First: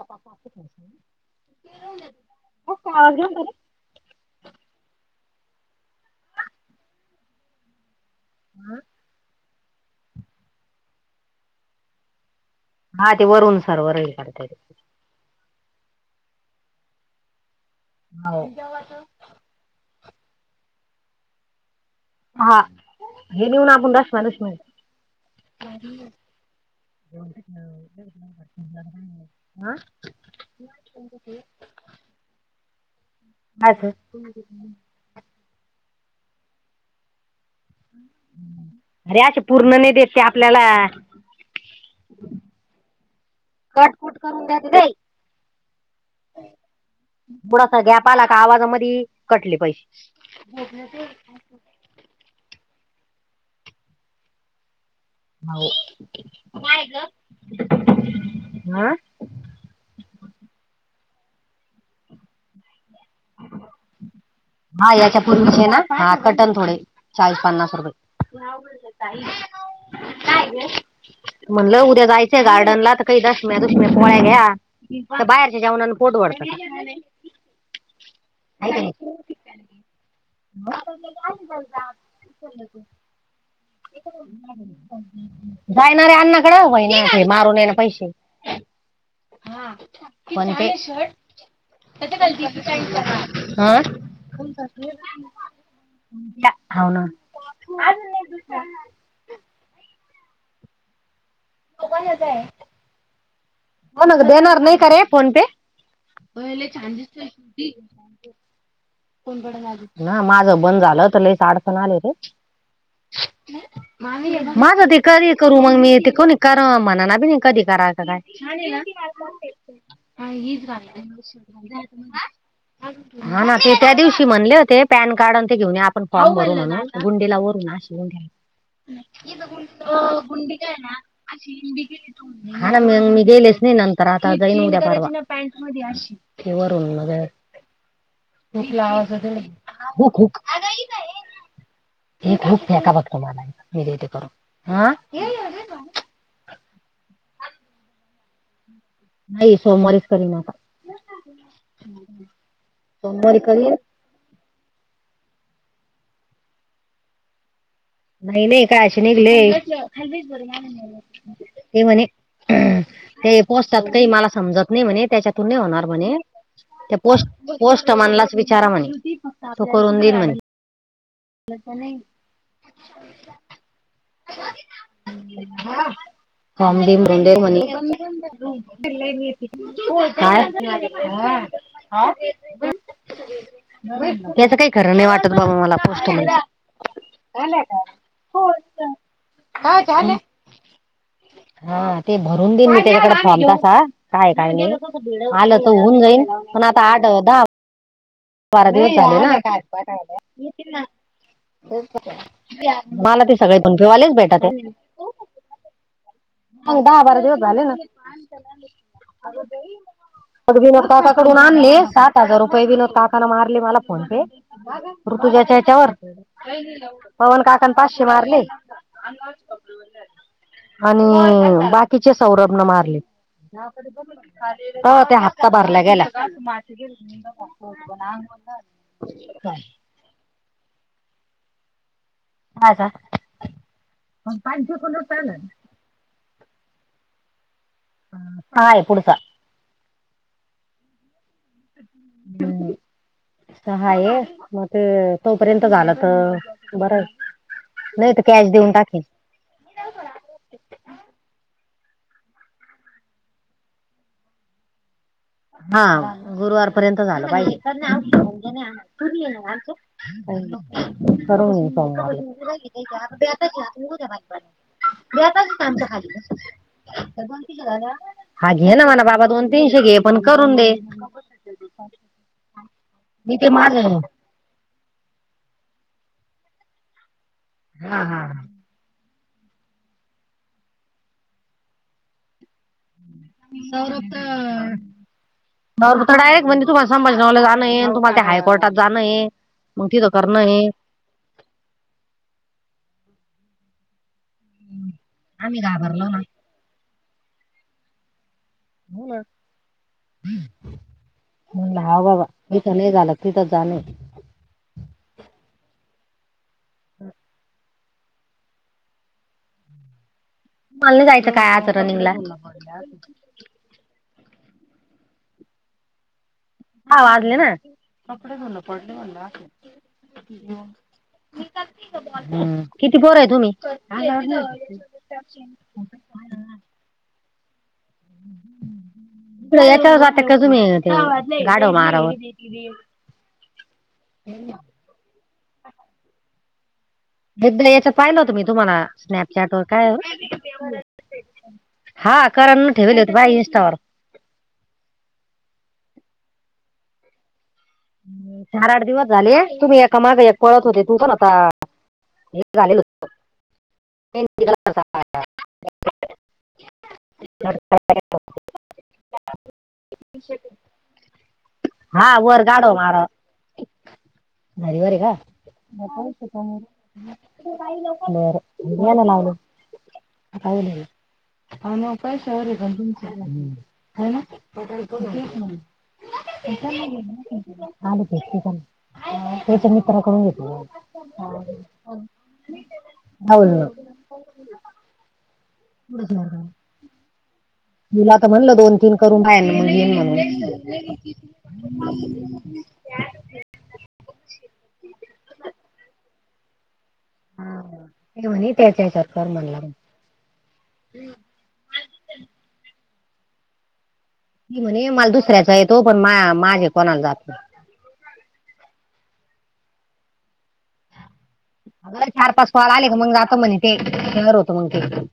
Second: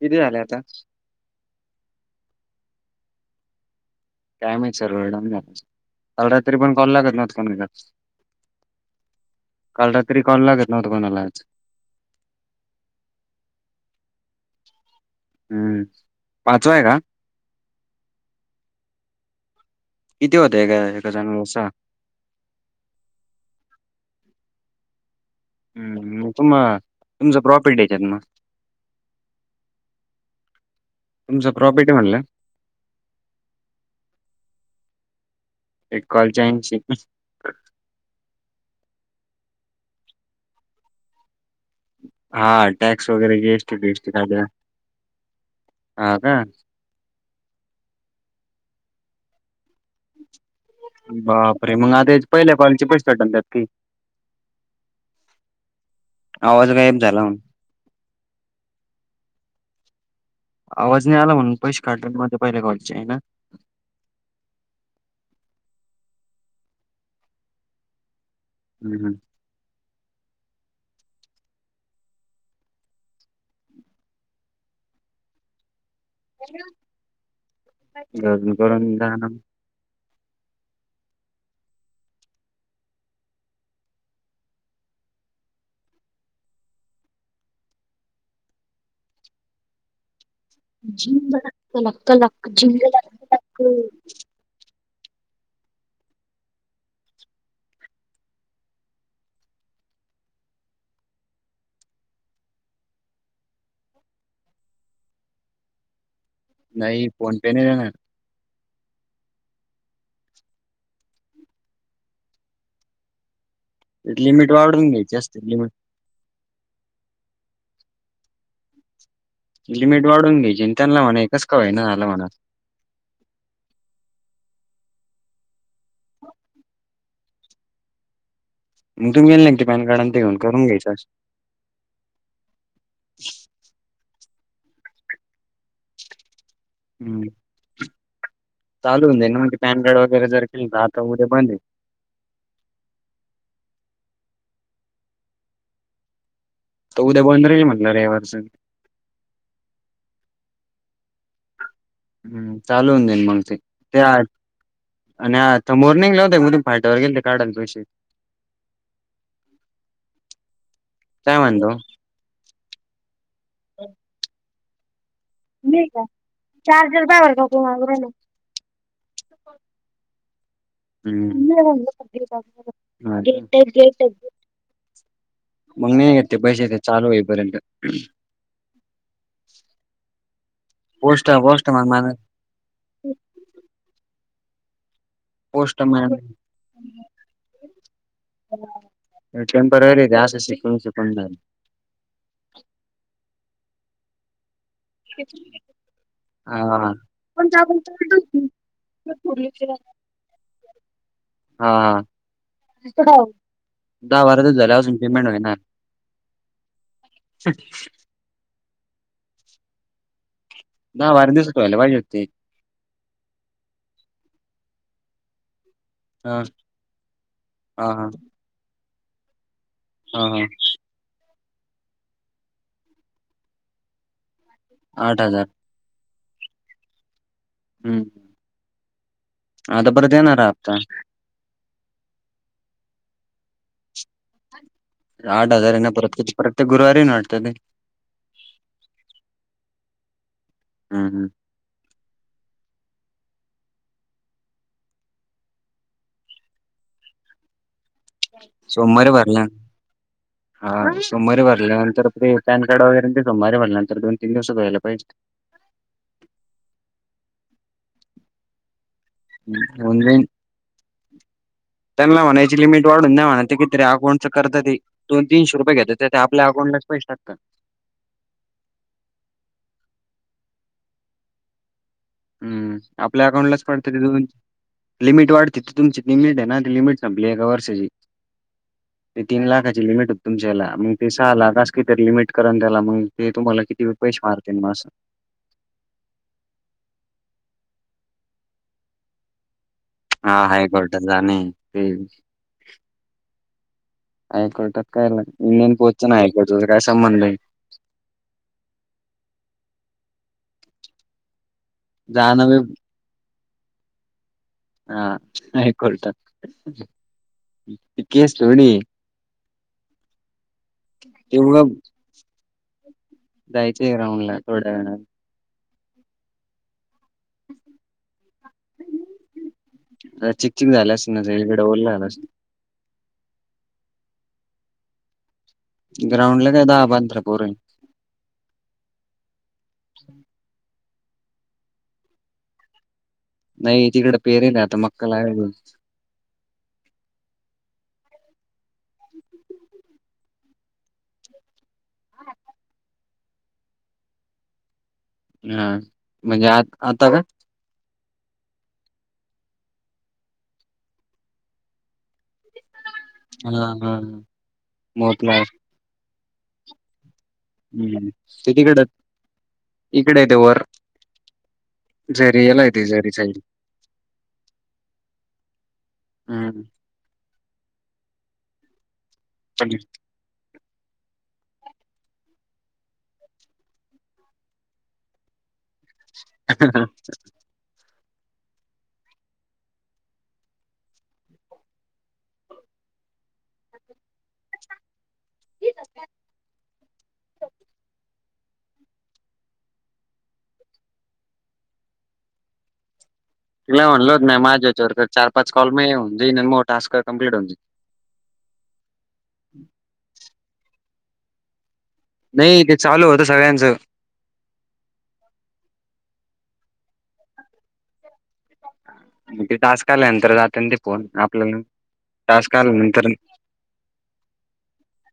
किती झाले आता [unintelligible] काय सर्वर डाऊन आहे, काल रात्री पण कॉल लागत नव्हता म्हणला. हां काल रात्री कॉल लागत नव्हत कोणालाच. हा ते वरून सर्वर हे करते ते. हम्म पाचवा आहे का? हाव. किती होते गं एका जणोला सा हा हे नेऊन आपण. [unintelligible] हम्म मी तुम्हा [inaudible] तुमचं हां. प्रॉफिट आहे म्हणला? आजुन खूप दुखत एक कॉलचा ऐंशी अरे अशे पूर्ण नाही देत ते आपल्याला. हा टॅक्स वगैरे जे एसी टी, बी कट एस टी कुठ काय ते हा का? थोडासा गॅप आला का आवाजामध्ये कटले पैशे. बापरे! मग आदी ह्याचा पहिल्या कॉलचे पैशे डाल्यात की. हाव आवाज हां. गायब झाला म्हणून आवाज नाही आला म्हणून पैसे [unintelligible] ना. हा याच्या पूर्वीचे ना, हा कटन थोडे चाळीस पन्नास रुपये. हम्म हम्म. काय गं. म्हणलं उद्या जायचं गार्डनला तर, काही दशम्या दुशम्या पोळ्या घ्या. तर बाहेरच्या जेवणाण, पोट भरत का, घरून हे कणी करून जा ना [unintelligible] [inaudible] जायणारे अण्णाकड, व्हाईन मारून ये ना पैसे. हा. कोणते झिंग लक लक झिंग लक झिंग लक [inaudible] हव ना. [unintelligible] होण गं देणार नाही कैरे, फोन पे लै छान नाही दिसतंय फोन पे नाही ती. देणार [unintelligible] ना माझं बंद झालं तर, लैच अडचण आली होती. लिमिट माझं वाढून ते घ्यायची करी असते करू, लिमिट मग मी ते कोणी. कराव म्हणान, अभी नाही कधी करायचं काय. लिमिट वाढून घ्यायची. आणि त्यांना म्हणा कसं काय होईना झालं म्हणावं. [unintelligible] ह ना, ते त्या दिवशी म्हणले होते. पॅन कार्ड आणि ते घेऊन या, आपण फॉर्म भरू म्हणून गुंडीला वरुन‌ आण. [unintelligible] मग तुम्ही गेले नाही ते पॅन कार्ड आणि घेऊन करून घ्यायचस. हां ना मी, गेलेच नाही नंतर, आता जाईन उद्या परवा. ते वरून हम्म बगावेत. हुक चालू लावायच होऊन जाईल ना मग ते पॅन तिकडं कार्ड वगैरे हुकहूक. जर केलं तर आता उद्या बंद आहे ते खूप [unintelligible] मी देतेे करून तो उद्या बोलनार काय रे म्हटलं रविवारच. नाहीय सोमवारीच करणार आता, सोमवारी करीण, [unintelligible] फाट्या वर गेल ते काढाल पैसे नाही नाही काय आशी निघले. काय म्हणतो ते म्हणे, ते पोस्टात काही मला समजत नाही म्हणे, त्याच्यातून नाही होणार म्हणे. ते पोस पोस्ट म्हनला विचारा म्हणे, तो करून देईन म्हणे. [unintelligible] [inaudible] [inaudible] मग नाही घेत ते पैसे ते चालू होईपर्यंत पोस्ट पोस्ट मग मा त्याचं काही, खर नाही वाटत बाबा, मला पोस्ट मॅन पोस्टमनचं. टेंपरवरी का, अस शिकून शिकून झालं. हा ते भरून देईन मी, त्याच्याकडे फांम तसा काय काय नाही. आलं तर होऊन जाईन. हा पण हा आता आठ दहा, [unintelligible] चार दिवस झालं ना आता [unintelligible] हा. मला ते सगळे पन, फिवालेच दहा बारा भेटत दिवस ये. झाले अजून पेमेंट होईना. हो. दहा बारा दिवस झाले ना, थोडं विनोद दहा बारा काकाकडून दिवसात आणली, व्हायला पाहिजे सात होते हजार रुपये. कै विनोद काकान मारली मला फोन पे, ऋतुजाच्या हेच्यावर. हा पवन काकानी हा पाचशे मारली. हां. हां. हो, बाकीचे सौरभन मारले. हो ते आठ हजार हप्ता भराला गेलाय. हम्म [unintelligible] काय आता परत येणारा हप्ता माझा [unintelligible] आठ हजार आहे ना, परत [unintelligible] प्रत्येक गुरुवारी ना वाटत ते हाय पुढचा हम! हम. हम! हाय आहे, मग ते तोपर्यंत झालं तर भरायच. नई ते सोमवारी भरला [unintelligible] [inaudible] हा सोमवारी भरल्यानंतर, ते पॅन कार्ड वगैरे ते सोमवारी भरल्यानंतर, दोन-तीन दिवसात व्हायला पाहिजे. हा, गुरुवारपर्यंत झालं पाहिजे. हम्म, होऊन जाईन [unintelligible] भरून येईन सोमवारी त्यांना म्हणायची लिमिट वाढून द्या म्हणा ते अकाउंट चेक करता येतय, दोन-तीनशे रुपये घेतात, ते आपल्या अकांटलाच पैसे टाकतात. हा घे ना म्हणव बाबा, दोन-तीनशे घे, पण करून दे. हम्म! आपल्या मी ते अकाउंटलाच माझ पडतं तर ते. [unintelligible] लिमिट वाढते ती, तुमची लिमिट आहे ना ती लिमिट संपली एका वर्षाची ते तीन लाखाची लिमिट होत तुमच्या हेला, मग ते सहा लाख अस काय तरी लिमिट करा ना त्याला मग, ते तुम्हाला कितीे [unintelligible] मारतील मग असं. तर डायरेक्ट म्हणजे, तुम्हाला समजवलं जाणं तुम्हाला त्या हायकोर्टात जाण हे. हा, हायकोर्टात जाणे. हाय कोर्टात काय आम्ही [unintelligible] पोच घाबरलो नाही, हायकोर्ट [unintelligible] चा काय संबंध नाही. हा [unintelligible] बाबा, जाणं बी इथ लय झालत. तिथच जाणे. हा, हायकोर्टात, ती केस थोडी हे मला नाही जायचं, ते काय आज उगं रनिंगला जायचंय राऊंडला थोड्या वेळानं. हा वाजले ना, कपडे [unintelligible] चिकचिक झालं अस ना, [unintelligible] झालं असल. किती पोर आहे तुम्ही? ग्राउंडला काय दहा-पंधरा पोर हाय. [unintelligible] जाताय काय तुम्ही गाडव मारा व [inaudible] नाही तिकडं पेरेल आता, मक्का लावायचा एकदा याच पाहिलं होत मी तुम्हाला, स्नॅपचॅट वर काय हा, करण ठेवलेत बाई इन्स्टावर हा, म्हणजे आ आता का? चार आठ दिवस झाले, तुम्ही एका माग एक पळत होते, [unintelligible] पन आता हे झाले हो. हा. हा. [unintelligible] होतं. हा, ते तिकड इकड ते वर. हा, वर झरी याला आहे गाडव ती मार झरी साईड हरवारी का? बर हम्म घे मग आवरून. [inaudible] पहिलं आहे. अवो [unintelligible] [inaudible] [unintelligible] [inaudible] आले तेिकण तच्या मित्राकडून येते. हा होय होय होय. [unintelligible] तुला तर म्हणल दोन तीन करून राहिलं मग घे म्हणून. तूला म्हणलो नाही माझ्या ह्याच्यावर चार पाच कॉल मे हो म टास्क कंप्लीट होऊन जाईल. तेव त्याच्या ह्याच्यात कर म्हणला. नाही ते चालू होतं सगळ्यांचं. मी म्हणे मला दुसऱ्याचा येतो पण मा माझे कोणाला जात नाही. ती टास्क आल्यानंतर जाता न ते. कोण आपल्याला. अगर चार पाच टास्क कॉल आले का आल्यानंतर मग जातो म्हणे ते शेअर होत मग ते.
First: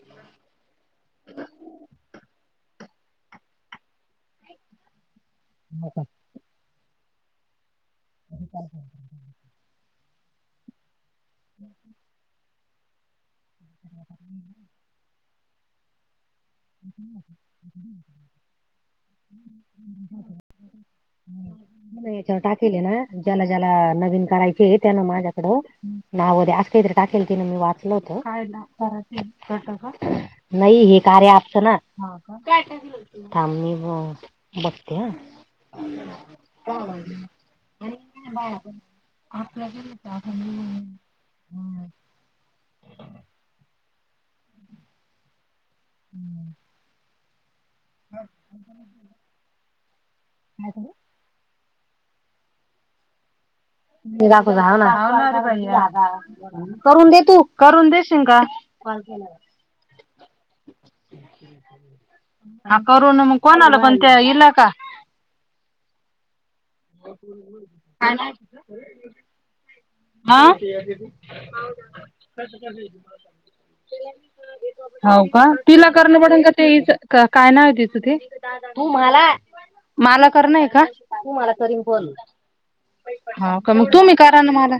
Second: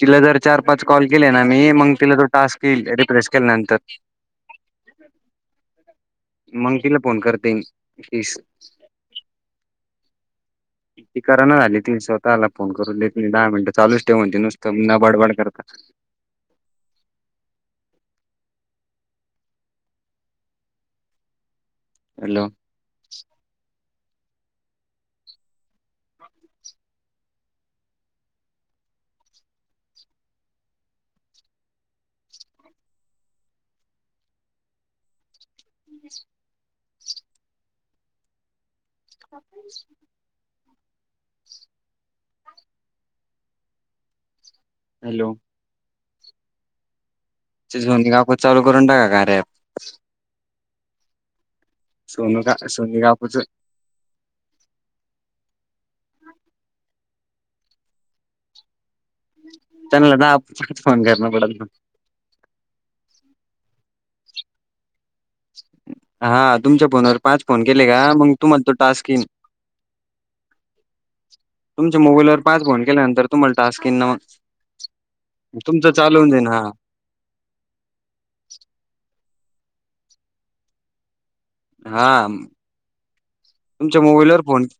तिला जर चार पाच कॉल केले ना मी मग तिला तो टास्क रिप्लेस केल्यानंतर. [unintelligible] मग तिला फोन करते तीस. कराना झाली ती स्वतःला फोन करून नाही दहा मिनटं चालूच ठेवण ते नुसतं न बडबड करता. [unintelligible] याच्यावर हॅलो टाकेल ना ज्याला ज्याला नवीन करायचे त्यान माझ्याकडं. नाव दे अस काहीते काय केल तिन मी वाचल होत. नाही हे कार्या अँप. थांब मी बघते हा [unintelligible] [unintelligible] हॅलो [unintelligible] त्यांचं जाऊ दे आपण चालू करून टाका कार्या ॲप. [unintelligible] सोनु का सोन काकूच दाखव हे ना करून देतू करून दे श का [unintelligible] त्या लढा फोन कर बड ह करुणा म कोणाला त्या हिला का. हा तुमच्या फोनवर पाच फोन केले का मग तुम्हाला तो टास्क येईन. हा तुमच्या मोबाईलवर पाच फोन केल्यानंतर तुम्हाला टास्क येईन ना हो का तिला तुमचं करण चालू होऊन पडेल जाईन का हा ते. काय नाव आहे तीच ते तुम्हाला मला करणार का? हा का मग तुमच्या तुम्ही क मोबाईलवर ना फोन मला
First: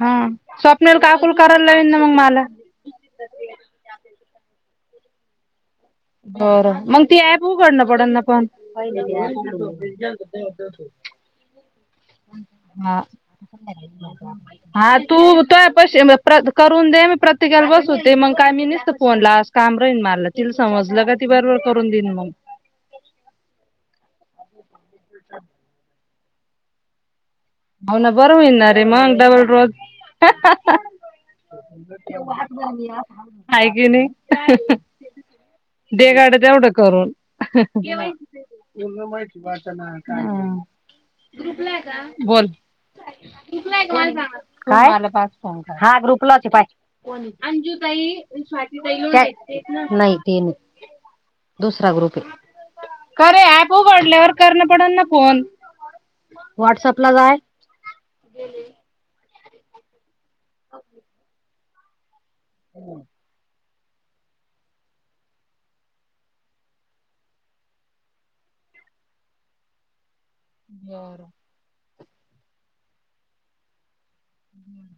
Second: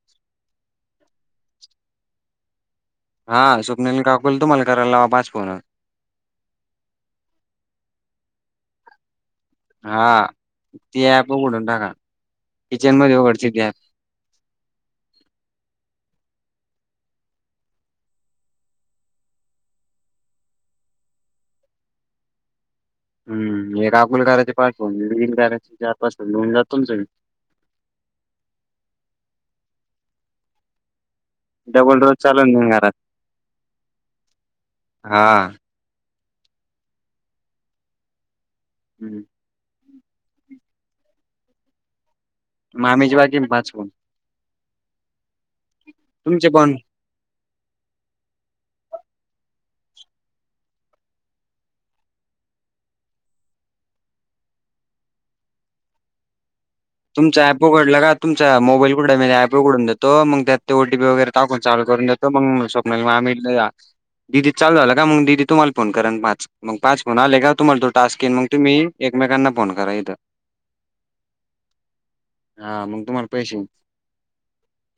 हा स्वप्ने लागली काकुल करायला लावील ना मग मला हा स्वप्ने काकूला तुम्हाला करायला लावा पाच फोन बरं मग ती ऍप उघडणं पडल ना पण हा ती ऍप उघडून टाका किचन हा मध्ये उघडची ती ऍप हा तू तोय पशी करून दे मी प्रत्येकाला बसवते मग काय मी नसत फोनलात काम राहीन मारलं तिला समजलं का ती बरोबर करून देईन मग हम् हे राकुल काच्या पासून निला चार पासून घेऊन जातो ना सग म हो ना सर्व ना रे मग डबल जर डबल रोज चालून जाईन घरात आहे की नाही हा देवांग तेवढं करून पूर्ण माहिती वाटत बोल मामीचे बाकी पाच फोन हा ग्रुपलाच तुमचे पण पाहिजे अंजू ताई आणि स्वाती ताई नाही ते नाही दुसरा ग्रुप आहे कारे ऍप उघडल्यावर करण पडल ना फोन वॉट्सप तुमचा ऍपो घडला का तुमचा मोबाईल कु पोकडून जातो त मग त्यात ते ओटीपी वगैरे टाकून चाल करून देतो म स्वप्न मग आम्ही दिदी चालू झाला का मग दिदी तुम्हाला फोन करा पाच मग पाच फोन आले का तुम्हाला तो टास्क येईन मग तुम्ही एकमेकांना फोन करा इथं बरं हा मग तुम्हाला पैसे हम्म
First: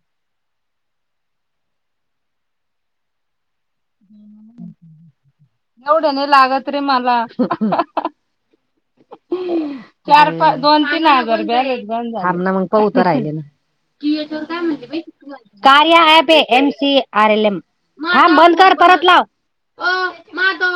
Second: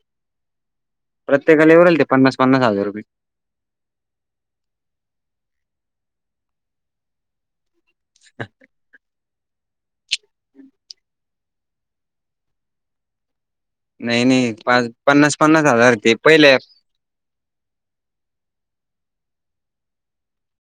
प्रत्येकाला वर्तले पन्स पन्स हजार रुये एवढ्या नाही लागत रे मला [unintelligible] चार पाच दोन तीन हजार बॅरज मग कौत राहिले ना नाही नाही पा पन्नास पन्नास हजार कार्या ते ऍप आहे पहिले एम सी आर एल एमम बंद कर परत लाव